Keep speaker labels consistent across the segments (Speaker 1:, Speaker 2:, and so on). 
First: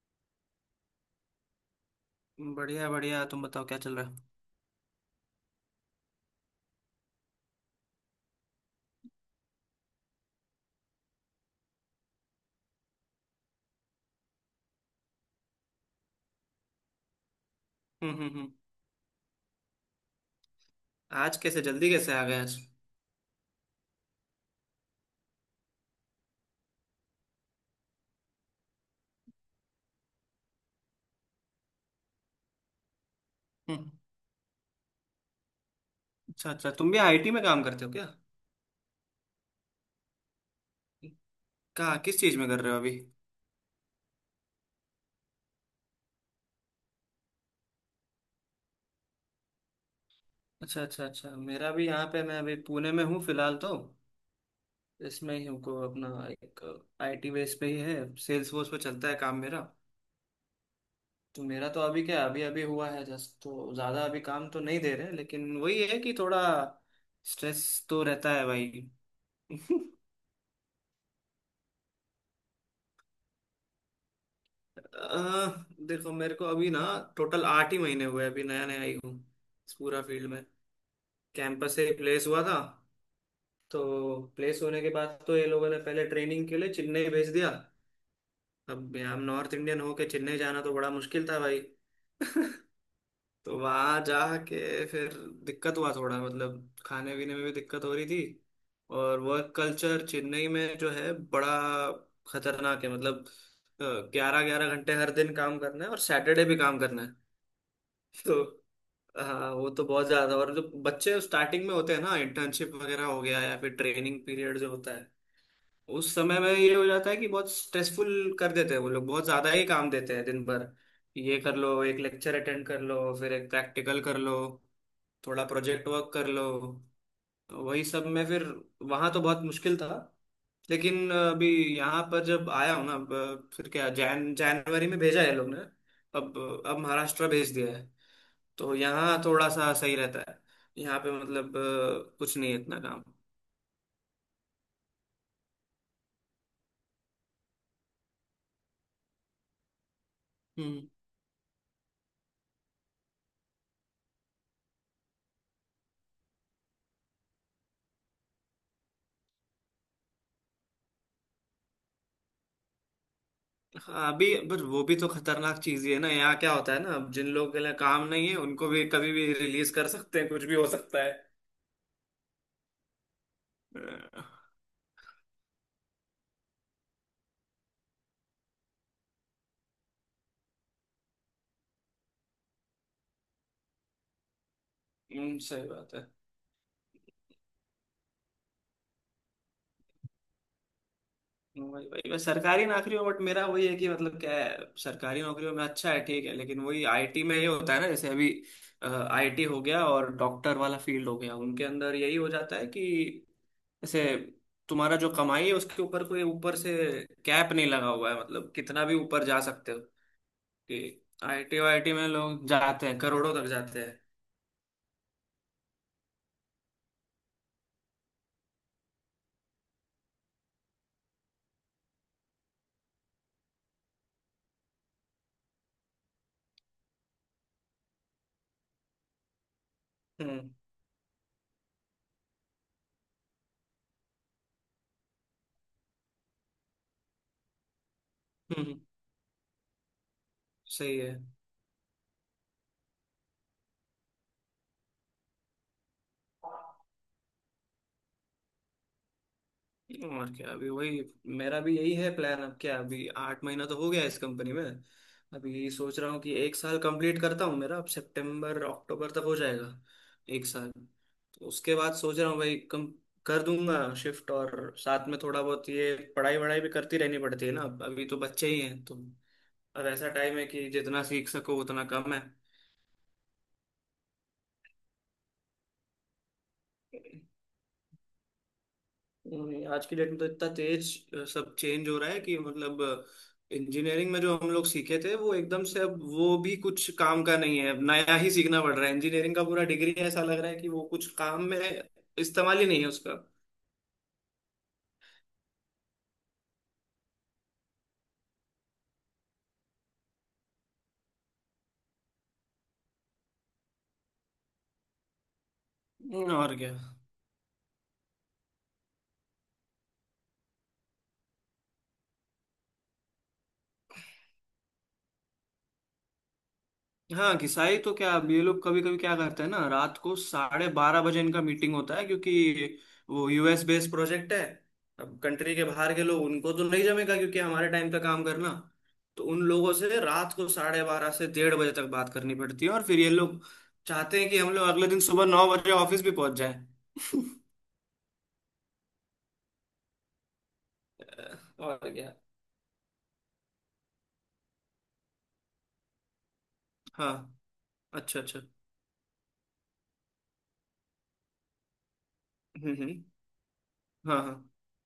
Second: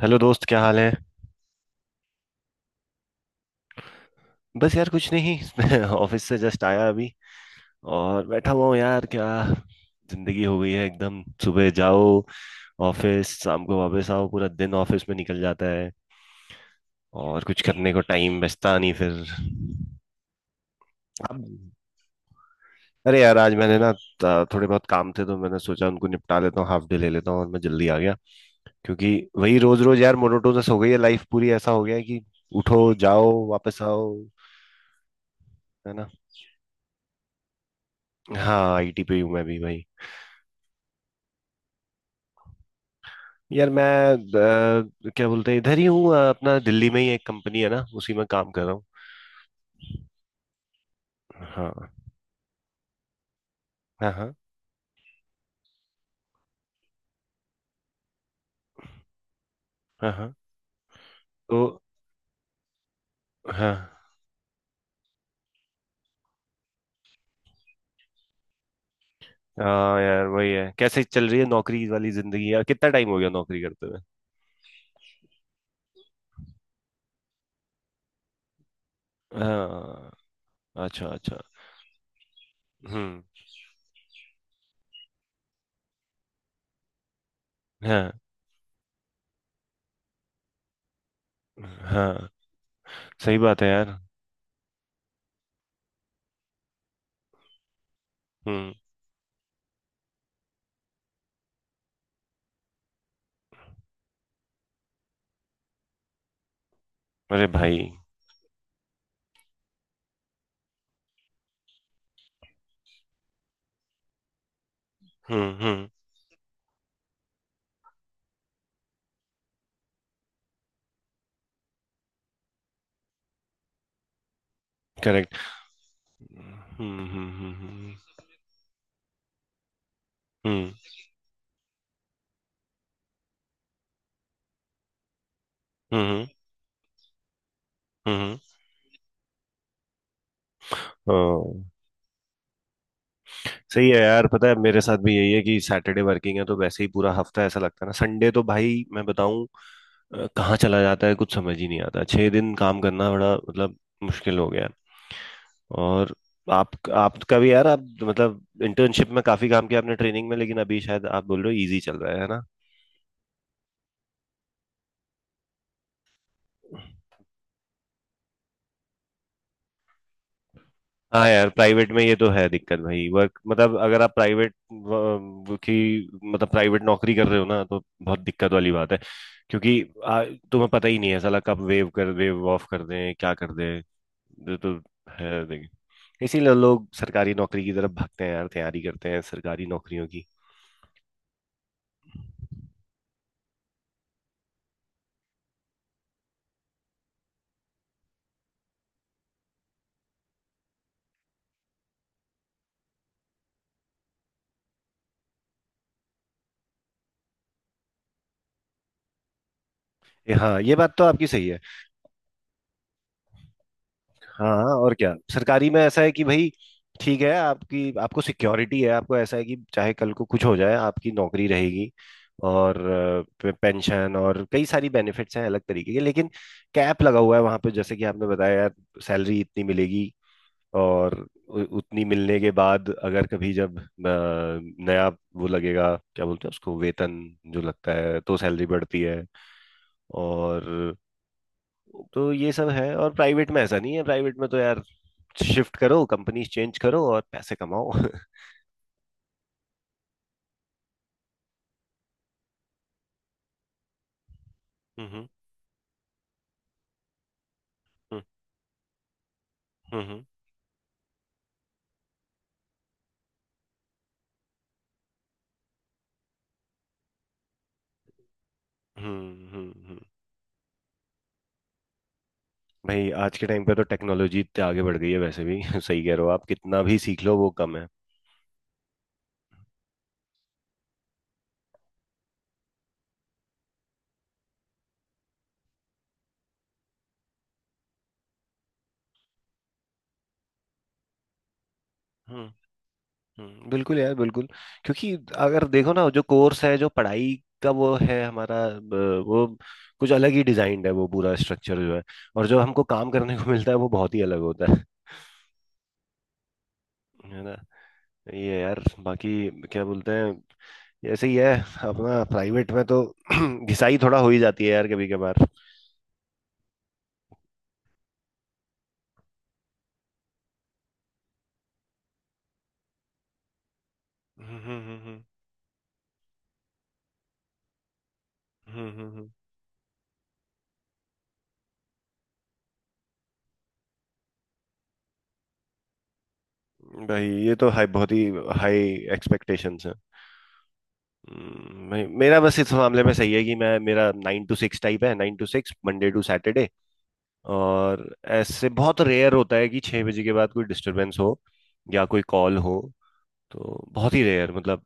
Speaker 1: Hello दोस्त, क्या हाल है।
Speaker 2: बढ़िया बढ़िया, तुम बताओ क्या चल रहा है।
Speaker 1: बस यार कुछ नहीं। मैं ऑफिस से जस्ट आया अभी और बैठा हुआ हूँ यार। क्या जिंदगी हो गई है एकदम। सुबह जाओ ऑफिस, शाम को वापस आओ। पूरा दिन ऑफिस में निकल जाता है और कुछ करने को टाइम
Speaker 2: हम्म।
Speaker 1: बचता नहीं फिर।
Speaker 2: आज
Speaker 1: अब
Speaker 2: कैसे जल्दी कैसे आ गए आज।
Speaker 1: अरे यार, आज मैंने ना थोड़े बहुत काम थे तो मैंने सोचा उनको निपटा लेता हूँ, हाफ डे ले लेता हूँ, और मैं जल्दी आ गया, क्योंकि वही रोज रोज यार मोनोटोनस हो गई है लाइफ पूरी। ऐसा हो गया है कि उठो, जाओ, वापस
Speaker 2: हम्म।
Speaker 1: आओ। है ना।
Speaker 2: अच्छा अच्छा, तुम भी आईटी में काम करते हो क्या?
Speaker 1: हाँ, आईटी पे हूँ मैं भी भाई।
Speaker 2: कहाँ, किस चीज़ में कर रहे हो अभी?
Speaker 1: यार मैं क्या बोलते हैं, इधर ही हूँ। अपना दिल्ली में ही एक कंपनी है ना, उसी में काम कर रहा हूँ।
Speaker 2: अच्छा अच्छा अच्छा, मेरा
Speaker 1: हाँ
Speaker 2: भी यहाँ पे, मैं अभी पुणे में हूँ फिलहाल तो।
Speaker 1: हाँ। हाँ।
Speaker 2: इसमें ही हूँ, को अपना एक आईटी बेस पे ही है, सेल्स फोर्स पे चलता है काम मेरा।
Speaker 1: हाँ। हाँ।
Speaker 2: तो
Speaker 1: तो
Speaker 2: मेरा तो अभी क्या, अभी अभी हुआ है जस्ट, तो
Speaker 1: हाँ।
Speaker 2: ज़्यादा अभी काम तो नहीं दे रहे, लेकिन वही है कि थोड़ा स्ट्रेस तो रहता है भाई।
Speaker 1: हाँ यार वही है, कैसे चल रही है नौकरी वाली जिंदगी यार। कितना टाइम हो गया नौकरी करते हुए।
Speaker 2: अह, देखो मेरे को अभी ना, टोटल 8 ही महीने हुए, अभी नया नया आई हूँ इस पूरा
Speaker 1: हाँ।
Speaker 2: फील्ड में।
Speaker 1: अच्छा अच्छा।
Speaker 2: कैंपस से प्लेस हुआ था,
Speaker 1: हम्म।
Speaker 2: तो प्लेस होने के बाद तो ये लोगों ने पहले ट्रेनिंग के लिए चेन्नई भेज दिया।
Speaker 1: हाँ
Speaker 2: अब हम नॉर्थ इंडियन होके चेन्नई जाना तो बड़ा मुश्किल था भाई।
Speaker 1: हाँ सही
Speaker 2: तो
Speaker 1: बात है यार।
Speaker 2: वहाँ जाके फिर दिक्कत हुआ थोड़ा, मतलब खाने पीने में भी दिक्कत हो रही थी।
Speaker 1: हम्म।
Speaker 2: और वर्क कल्चर चेन्नई में जो है, बड़ा खतरनाक है मतलब। 11 11 घंटे हर दिन काम करना है, और सैटरडे भी काम करना है
Speaker 1: अरे भाई।
Speaker 2: तो। हाँ वो तो बहुत ज्यादा, और जो बच्चे स्टार्टिंग में होते हैं ना, इंटर्नशिप वगैरह हो गया या फिर ट्रेनिंग पीरियड जो होता है,
Speaker 1: हम्म।
Speaker 2: उस समय में ये हो जाता है कि बहुत स्ट्रेसफुल कर देते हैं, वो लोग बहुत ज्यादा ही काम देते हैं दिन भर। ये कर लो, एक लेक्चर अटेंड कर लो, फिर एक प्रैक्टिकल कर लो,
Speaker 1: करेक्ट।
Speaker 2: थोड़ा प्रोजेक्ट वर्क कर लो, तो वही
Speaker 1: हम्म।
Speaker 2: सब में फिर वहां तो बहुत मुश्किल था।
Speaker 1: हम्म।
Speaker 2: लेकिन अभी यहाँ पर जब आया हूँ ना, अब फिर क्या, जैन जनवरी में भेजा है लोग ने।
Speaker 1: हम्म।
Speaker 2: अब अब महाराष्ट्र भेज दिया है,
Speaker 1: हम्म।
Speaker 2: तो यहाँ थोड़ा सा सही रहता है। यहाँ पे मतलब
Speaker 1: हम्म,
Speaker 2: कुछ नहीं है इतना काम।
Speaker 1: सही है यार। पता है, मेरे साथ भी यही है कि सैटरडे वर्किंग है तो वैसे ही पूरा हफ्ता ऐसा लगता है ना। संडे तो भाई मैं बताऊं, कहाँ चला
Speaker 2: हम्म।
Speaker 1: जाता है कुछ समझ ही नहीं आता। छह दिन काम करना बड़ा मतलब मुश्किल हो गया है। और आप, आपका भी यार, आप मतलब इंटर्नशिप में काफी काम किया आपने, ट्रेनिंग में, लेकिन अभी शायद आप बोल रहे हो इजी चल रहा है ना।
Speaker 2: हाँ अभी, बट वो भी तो खतरनाक चीज ही है ना। यहाँ क्या होता है ना, अब जिन लोगों के लिए काम नहीं है उनको भी कभी भी रिलीज कर सकते हैं, कुछ भी हो सकता है।
Speaker 1: हाँ यार, प्राइवेट में ये तो है दिक्कत भाई। वर्क मतलब
Speaker 2: अ,
Speaker 1: अगर आप प्राइवेट की मतलब प्राइवेट नौकरी कर रहे हो ना तो बहुत दिक्कत वाली बात है, क्योंकि तुम्हें पता ही नहीं है साला कब वेव कर दे, ऑफ कर दें, क्या कर दें। ये तो है
Speaker 2: सही
Speaker 1: देखिए।
Speaker 2: बात है।
Speaker 1: इसीलिए लोग सरकारी नौकरी की तरफ भागते हैं यार, तैयारी करते हैं सरकारी नौकरियों की।
Speaker 2: वही वही बस सरकारी नौकरियों, बट मेरा वही है कि मतलब क्या है। सरकारी नौकरियों में अच्छा है, ठीक है, लेकिन वही आईटी में ये होता है ना, जैसे अभी आईटी हो गया और डॉक्टर वाला फील्ड हो गया, उनके अंदर यही हो जाता है कि जैसे तुम्हारा जो कमाई है उसके ऊपर कोई ऊपर से कैप नहीं लगा हुआ है, मतलब कितना भी ऊपर जा सकते हो।
Speaker 1: हाँ ये बात
Speaker 2: कि
Speaker 1: तो आपकी सही
Speaker 2: आईटी
Speaker 1: है।
Speaker 2: वाईटी में लोग जाते हैं करोड़ों तक जाते हैं।
Speaker 1: हाँ हाँ, और क्या। सरकारी में ऐसा है कि भाई ठीक है, आपकी आपको सिक्योरिटी है, आपको ऐसा है कि चाहे कल को कुछ हो जाए आपकी नौकरी रहेगी, और पेंशन और कई सारी बेनिफिट्स हैं अलग तरीके के। लेकिन कैप लगा हुआ है वहां पे, जैसे कि आपने बताया यार, सैलरी इतनी मिलेगी।
Speaker 2: हम्म
Speaker 1: और उतनी मिलने के बाद अगर कभी जब नया वो लगेगा, क्या बोलते हैं उसको, वेतन जो लगता है, तो सैलरी
Speaker 2: हम्म।
Speaker 1: बढ़ती है। और
Speaker 2: सही है।
Speaker 1: तो ये सब है। और प्राइवेट में ऐसा नहीं है। प्राइवेट में तो यार शिफ्ट करो, कंपनी चेंज करो और पैसे कमाओ।
Speaker 2: और क्या, अभी वही मेरा भी यही है प्लान। अब क्या, अभी 8 महीना तो हो गया इस कंपनी में।
Speaker 1: हम्म
Speaker 2: अभी सोच रहा हूँ कि एक साल कंप्लीट करता हूँ, मेरा अब
Speaker 1: हम्म
Speaker 2: सितंबर अक्टूबर तक हो जाएगा
Speaker 1: हम्म।
Speaker 2: एक साल। तो उसके बाद सोच रहा हूँ भाई, कम कर दूंगा शिफ्ट, और साथ में थोड़ा बहुत ये पढ़ाई वढ़ाई भी करती रहनी पड़ती है ना। अब अभी तो बच्चे ही हैं तो
Speaker 1: हम्म हम्म
Speaker 2: अब
Speaker 1: हम्म।
Speaker 2: ऐसा टाइम है कि जितना सीख सको उतना कम है।
Speaker 1: भाई आज के टाइम पे तो टेक्नोलॉजी इतने आगे बढ़ गई है वैसे भी। सही कह रहे हो आप, कितना भी सीख लो वो कम है।
Speaker 2: नहीं, आज की डेट में तो इतना तेज सब चेंज हो रहा है कि मतलब इंजीनियरिंग में जो हम लोग सीखे थे वो एकदम से, अब वो भी कुछ काम का नहीं है, अब नया ही सीखना पड़ रहा है। इंजीनियरिंग का पूरा डिग्री ऐसा लग रहा है कि वो कुछ काम में
Speaker 1: हम्म
Speaker 2: इस्तेमाल ही नहीं है उसका।
Speaker 1: बिल्कुल यार, बिल्कुल। क्योंकि अगर देखो ना, जो कोर्स है, जो पढ़ाई का वो है हमारा, वो कुछ अलग ही डिजाइंड है, वो पूरा स्ट्रक्चर जो है। और जो हमको काम करने को मिलता है वो बहुत ही अलग होता है
Speaker 2: और क्या।
Speaker 1: है ना। ये है यार। बाकी क्या बोलते हैं, ऐसे ही है अपना प्राइवेट में तो। घिसाई थोड़ा हो ही जाती है यार कभी कभार।
Speaker 2: हाँ घिसाई तो क्या, अब ये लोग कभी कभी क्या करते हैं ना, रात को 12:30 बजे इनका मीटिंग होता है, क्योंकि वो यूएस बेस्ड प्रोजेक्ट है। अब
Speaker 1: हम्म।
Speaker 2: कंट्री के बाहर के लोग उनको तो नहीं जमेगा क्योंकि हमारे टाइम पे काम करना।
Speaker 1: हम्म
Speaker 2: तो
Speaker 1: हम्म,
Speaker 2: उन लोगों से रात को 12:30 से 1:30 बजे तक बात करनी पड़ती है, और फिर ये लोग चाहते हैं कि हम लोग अगले दिन सुबह 9 बजे ऑफिस भी पहुंच जाए।
Speaker 1: भाई ये तो हाई, बहुत ही हाई एक्सपेक्टेशंस हैं।
Speaker 2: और
Speaker 1: भाई
Speaker 2: क्या।
Speaker 1: मेरा बस इस मामले में सही है कि मैं, मेरा 9 to 6 टाइप है, 9 to 6 Monday to Saturday।
Speaker 2: हाँ।
Speaker 1: और
Speaker 2: अच्छा अच्छा।
Speaker 1: ऐसे बहुत रेयर होता है कि 6 बजे के बाद कोई डिस्टरबेंस हो या कोई कॉल हो।
Speaker 2: हम्म।
Speaker 1: तो बहुत
Speaker 2: हाँ
Speaker 1: ही
Speaker 2: हाँ।
Speaker 1: रेयर, मतलब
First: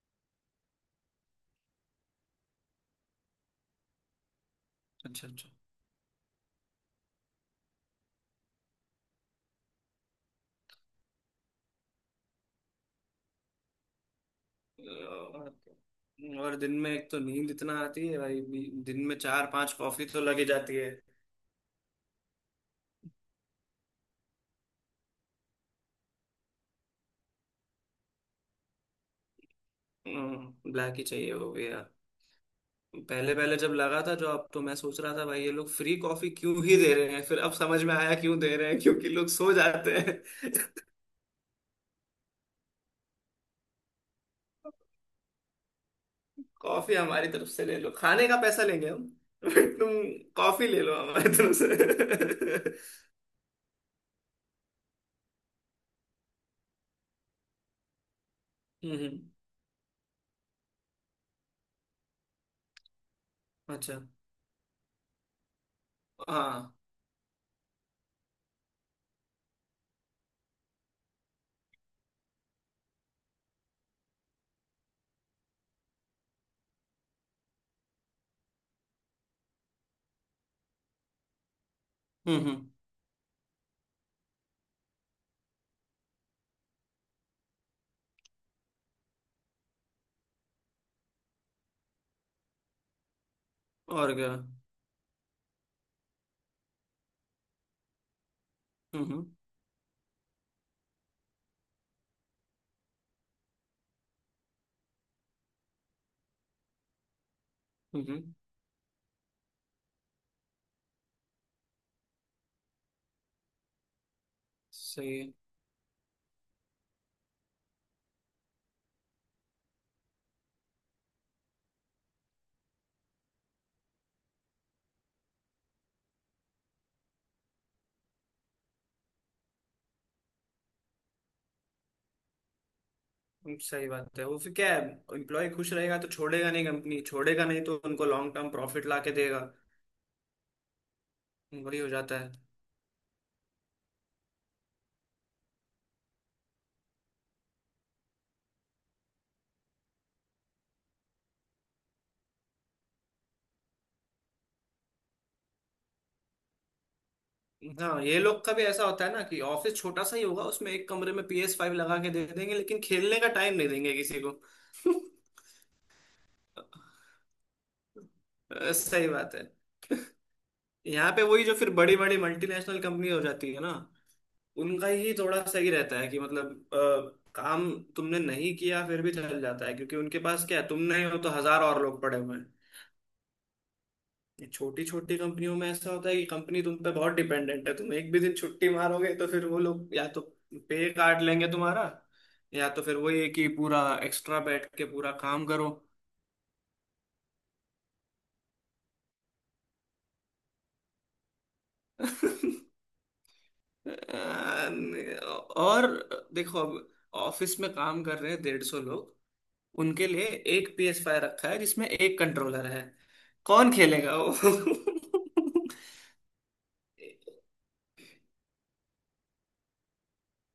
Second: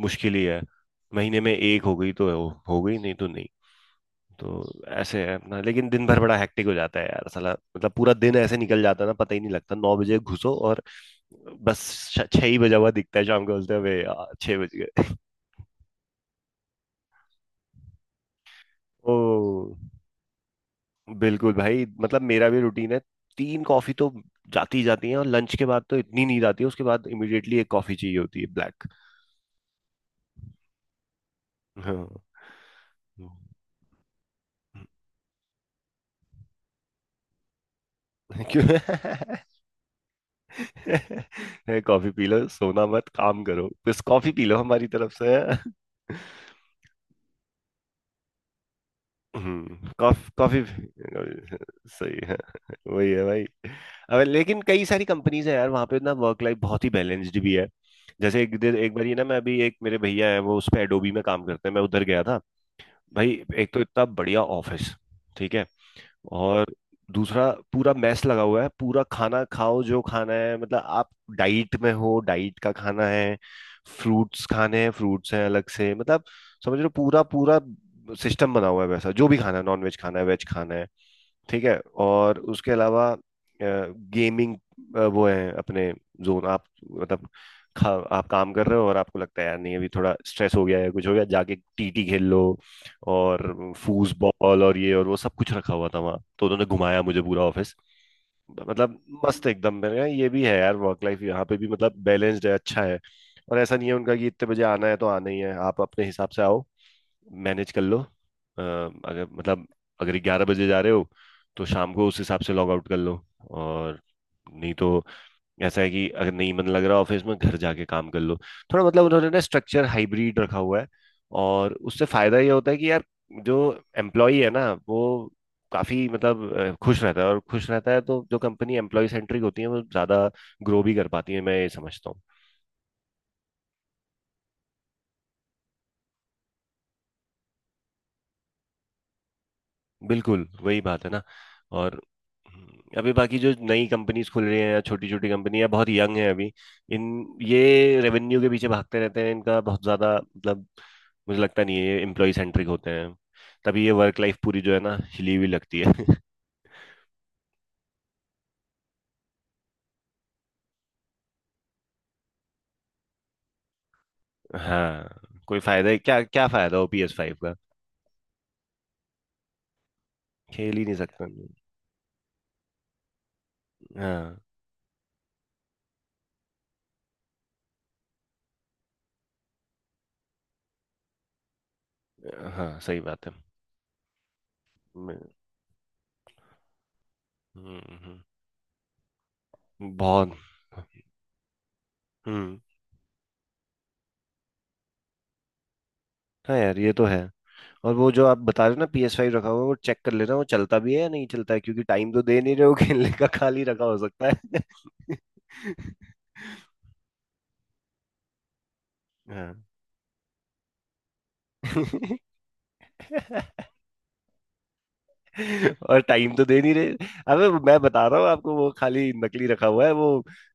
Speaker 1: मुश्किल ही है। महीने में एक हो गई तो हो गई, नहीं तो नहीं। तो ऐसे
Speaker 2: अच्छा
Speaker 1: है
Speaker 2: अच्छा।
Speaker 1: अपना। लेकिन दिन भर बड़ा हेक्टिक हो जाता है यार साला। मतलब पूरा दिन ऐसे निकल जाता है ना, पता ही नहीं लगता। 9 बजे घुसो और बस 6 ही बजा हुआ दिखता है शाम को, बोलते हैं "अबे यार 6 बज गए।"
Speaker 2: और दिन में एक तो नींद इतना आती है भाई, दिन में चार पांच
Speaker 1: ओ,
Speaker 2: कॉफी तो लगी जाती है।
Speaker 1: बिल्कुल भाई, मतलब मेरा भी रूटीन है। 3 कॉफी तो जाती ही जाती है। और लंच के बाद तो इतनी नींद आती है, उसके बाद इमिडिएटली 1 कॉफी चाहिए होती है ब्लैक।
Speaker 2: ब्लैक ही चाहिए वो भी यार।
Speaker 1: हाँ।
Speaker 2: पहले पहले जब लगा था जो, अब तो मैं सोच रहा था भाई ये लोग फ्री कॉफी क्यों ही दे रहे हैं, फिर अब समझ में आया क्यों दे
Speaker 1: क्यों।
Speaker 2: रहे हैं, क्योंकि लोग सो जाते हैं।
Speaker 1: कॉफी पी लो, सोना मत, काम करो, बस कॉफी पी लो हमारी तरफ से।
Speaker 2: कॉफी हमारी तरफ से ले लो, खाने का पैसा लेंगे हम। बट
Speaker 1: हम्म,
Speaker 2: तुम
Speaker 1: कॉफी।
Speaker 2: कॉफी ले लो हमारी तरफ
Speaker 1: सही है।
Speaker 2: से।
Speaker 1: वही है भाई। अब लेकिन कई सारी कंपनीज है यार वहाँ पे ना, वर्क लाइफ बहुत ही बैलेंस्ड भी है। जैसे एक दिन, एक बार ये
Speaker 2: हम्म।
Speaker 1: ना, मैं अभी, एक मेरे भैया है, वो उस पे एडोबी में काम करते हैं, मैं उधर गया था। भाई एक तो
Speaker 2: अच्छा।
Speaker 1: इतना बढ़िया ऑफिस, ठीक है, और
Speaker 2: हाँ।
Speaker 1: दूसरा पूरा मैस लगा हुआ है, पूरा खाना खाओ जो खाना है, मतलब आप डाइट में हो, डाइट का खाना है, फ्रूट्स खाने हैं, फ्रूट्स हैं अलग से। मतलब समझ लो पूरा पूरा सिस्टम बना हुआ है वैसा, जो भी खाना है, नॉन वेज खाना है, वेज खाना है, ठीक है। और
Speaker 2: हम्म।
Speaker 1: उसके अलावा गेमिंग वो है अपने जोन आप, मतलब आप काम कर रहे हो और आपको लगता है यार नहीं, अभी थोड़ा स्ट्रेस हो गया है, कुछ हो गया, जाके TT खेल लो। और फूज
Speaker 2: और क्या।
Speaker 1: बॉल और ये और वो सब कुछ रखा हुआ था वहाँ, तो उन्होंने घुमाया मुझे पूरा ऑफिस। मतलब
Speaker 2: हम्म
Speaker 1: मस्त एकदम, मैंने कहा ये भी है यार, वर्क लाइफ यहाँ पे भी मतलब बैलेंस्ड है, अच्छा है। और ऐसा नहीं है उनका कि इतने बजे आना है तो आना ही है, आप अपने हिसाब से आओ, मैनेज कर लो।
Speaker 2: हम्म हम्म,
Speaker 1: अगर मतलब अगर 11 बजे जा रहे हो तो शाम को उस हिसाब से लॉग आउट कर लो। और नहीं तो
Speaker 2: सही है।
Speaker 1: ऐसा है कि अगर नहीं मन लग रहा ऑफिस में, घर जाके काम कर लो। थोड़ा मतलब उन्होंने ना स्ट्रक्चर हाइब्रिड रखा हुआ है। और उससे फायदा ये होता है कि यार जो एम्प्लॉई है ना वो काफी मतलब खुश रहता है। और खुश रहता है तो जो कंपनी एम्प्लॉय सेंट्रिक होती है वो ज्यादा ग्रो भी कर पाती है, मैं ये समझता।
Speaker 2: सही बात है, वो फिर क्या है, एम्प्लॉय खुश रहेगा तो छोड़ेगा नहीं कंपनी, छोड़ेगा नहीं तो उनको लॉन्ग टर्म प्रॉफिट ला के देगा।
Speaker 1: बिल्कुल वही बात है ना।
Speaker 2: वही हो
Speaker 1: और
Speaker 2: जाता है।
Speaker 1: अभी बाकी जो नई कंपनीज खुल रही हैं या छोटी छोटी कंपनी है बहुत यंग है अभी, इन, ये रेवेन्यू के पीछे भागते रहते हैं, इनका बहुत ज्यादा मतलब मुझे लगता नहीं है ये एम्प्लॉय सेंट्रिक होते हैं। तभी ये वर्क लाइफ पूरी जो है ना हिली हुई लगती है।
Speaker 2: हाँ ये लोग का भी ऐसा होता है ना कि ऑफिस छोटा सा ही होगा, उसमें एक कमरे में पी एस फाइव लगा के दे देंगे लेकिन खेलने का टाइम नहीं देंगे किसी को।
Speaker 1: हाँ, कोई फायदा है क्या, क्या फायदा हो PS5 का,
Speaker 2: सही बात है।
Speaker 1: खेल ही नहीं
Speaker 2: यहाँ पे
Speaker 1: सकता।
Speaker 2: वही, जो फिर बड़ी बड़ी मल्टीनेशनल कंपनी हो जाती है ना,
Speaker 1: हाँ
Speaker 2: उनका ही थोड़ा सही रहता है कि मतलब काम तुमने नहीं किया फिर भी चल जाता है, क्योंकि उनके पास क्या है, तुम नहीं हो तो हजार और लोग पड़े हुए हैं।
Speaker 1: हाँ सही बात है।
Speaker 2: छोटी छोटी
Speaker 1: मैं-
Speaker 2: कंपनियों में ऐसा होता है कि कंपनी तुम पे बहुत डिपेंडेंट है, तुम एक
Speaker 1: हम्म
Speaker 2: भी दिन छुट्टी मारोगे तो फिर वो लोग या तो
Speaker 1: बहुत।
Speaker 2: पे काट लेंगे तुम्हारा,
Speaker 1: हम्म।
Speaker 2: या तो फिर वही है कि पूरा एक्स्ट्रा बैठ के पूरा काम करो।
Speaker 1: हाँ यार ये तो है। और वो जो आप बता रहे हो ना PS5 रखा हुआ है, वो चेक कर लेना वो चलता भी है या नहीं चलता है, क्योंकि टाइम तो दे नहीं रहे हो खेलने का, खाली रखा हो सकता है।
Speaker 2: और देखो अब, ऑफिस में काम कर रहे हैं 150 लोग,
Speaker 1: हाँ।
Speaker 2: उनके लिए एक PS5 फाइव रखा है जिसमें एक कंट्रोलर है, कौन खेलेगा वो।
Speaker 1: और टाइम तो दे नहीं रहे। अबे मैं बता रहा हूँ आपको, वो खाली नकली रखा हुआ है वो,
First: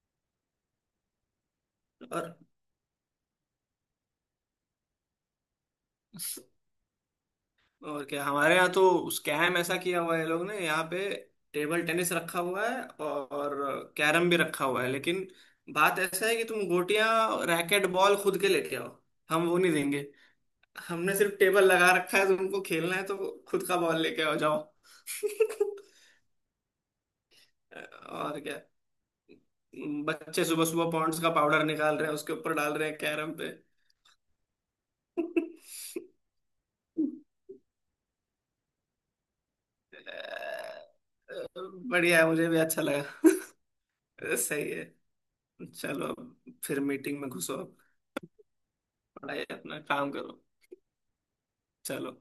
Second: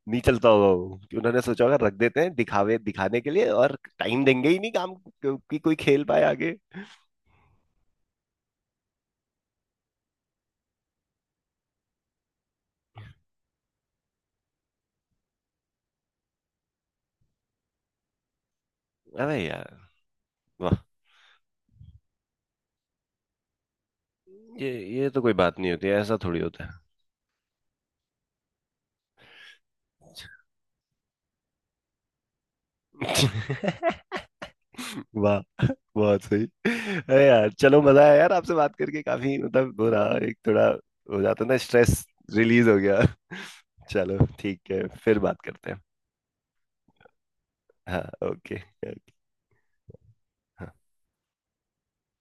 Speaker 1: नहीं चलता होगा वो, कि उन्होंने सोचा होगा रख देते हैं
Speaker 2: और
Speaker 1: दिखावे, दिखाने के लिए, और टाइम देंगे ही नहीं कि कोई खेल पाए आगे।
Speaker 2: और क्या, हमारे यहाँ तो स्कैम ऐसा किया हुआ है ये लोग ने। यहाँ पे टेबल टेनिस रखा हुआ है और कैरम भी रखा हुआ है, लेकिन बात ऐसा है कि तुम गोटियां रैकेट बॉल खुद के लेके आओ,
Speaker 1: अरे
Speaker 2: हम वो नहीं
Speaker 1: यार
Speaker 2: देंगे।
Speaker 1: वाह,
Speaker 2: हमने सिर्फ टेबल लगा रखा है, तुमको खेलना है तो खुद का बॉल लेके आओ जाओ।
Speaker 1: ये ये तो कोई बात नहीं होती, ऐसा थोड़ी होता
Speaker 2: और क्या, बच्चे सुबह सुबह पॉन्ड्स का पाउडर निकाल रहे हैं, उसके ऊपर डाल रहे हैं कैरम पे।
Speaker 1: है। वाह, बहुत सही। अरे यार चलो, मजा आया यार आपसे बात करके, काफी मतलब हो रहा एक, थोड़ा हो जाता ना स्ट्रेस,
Speaker 2: बढ़िया है, मुझे भी
Speaker 1: रिलीज हो
Speaker 2: अच्छा
Speaker 1: गया।
Speaker 2: लगा।
Speaker 1: चलो ठीक
Speaker 2: सही है।
Speaker 1: है, फिर बात करते हैं।
Speaker 2: चलो, अब फिर मीटिंग में घुसो आप,
Speaker 1: हाँ ओके।
Speaker 2: पढ़ाई अपना
Speaker 1: ओके।
Speaker 2: काम करो। चलो।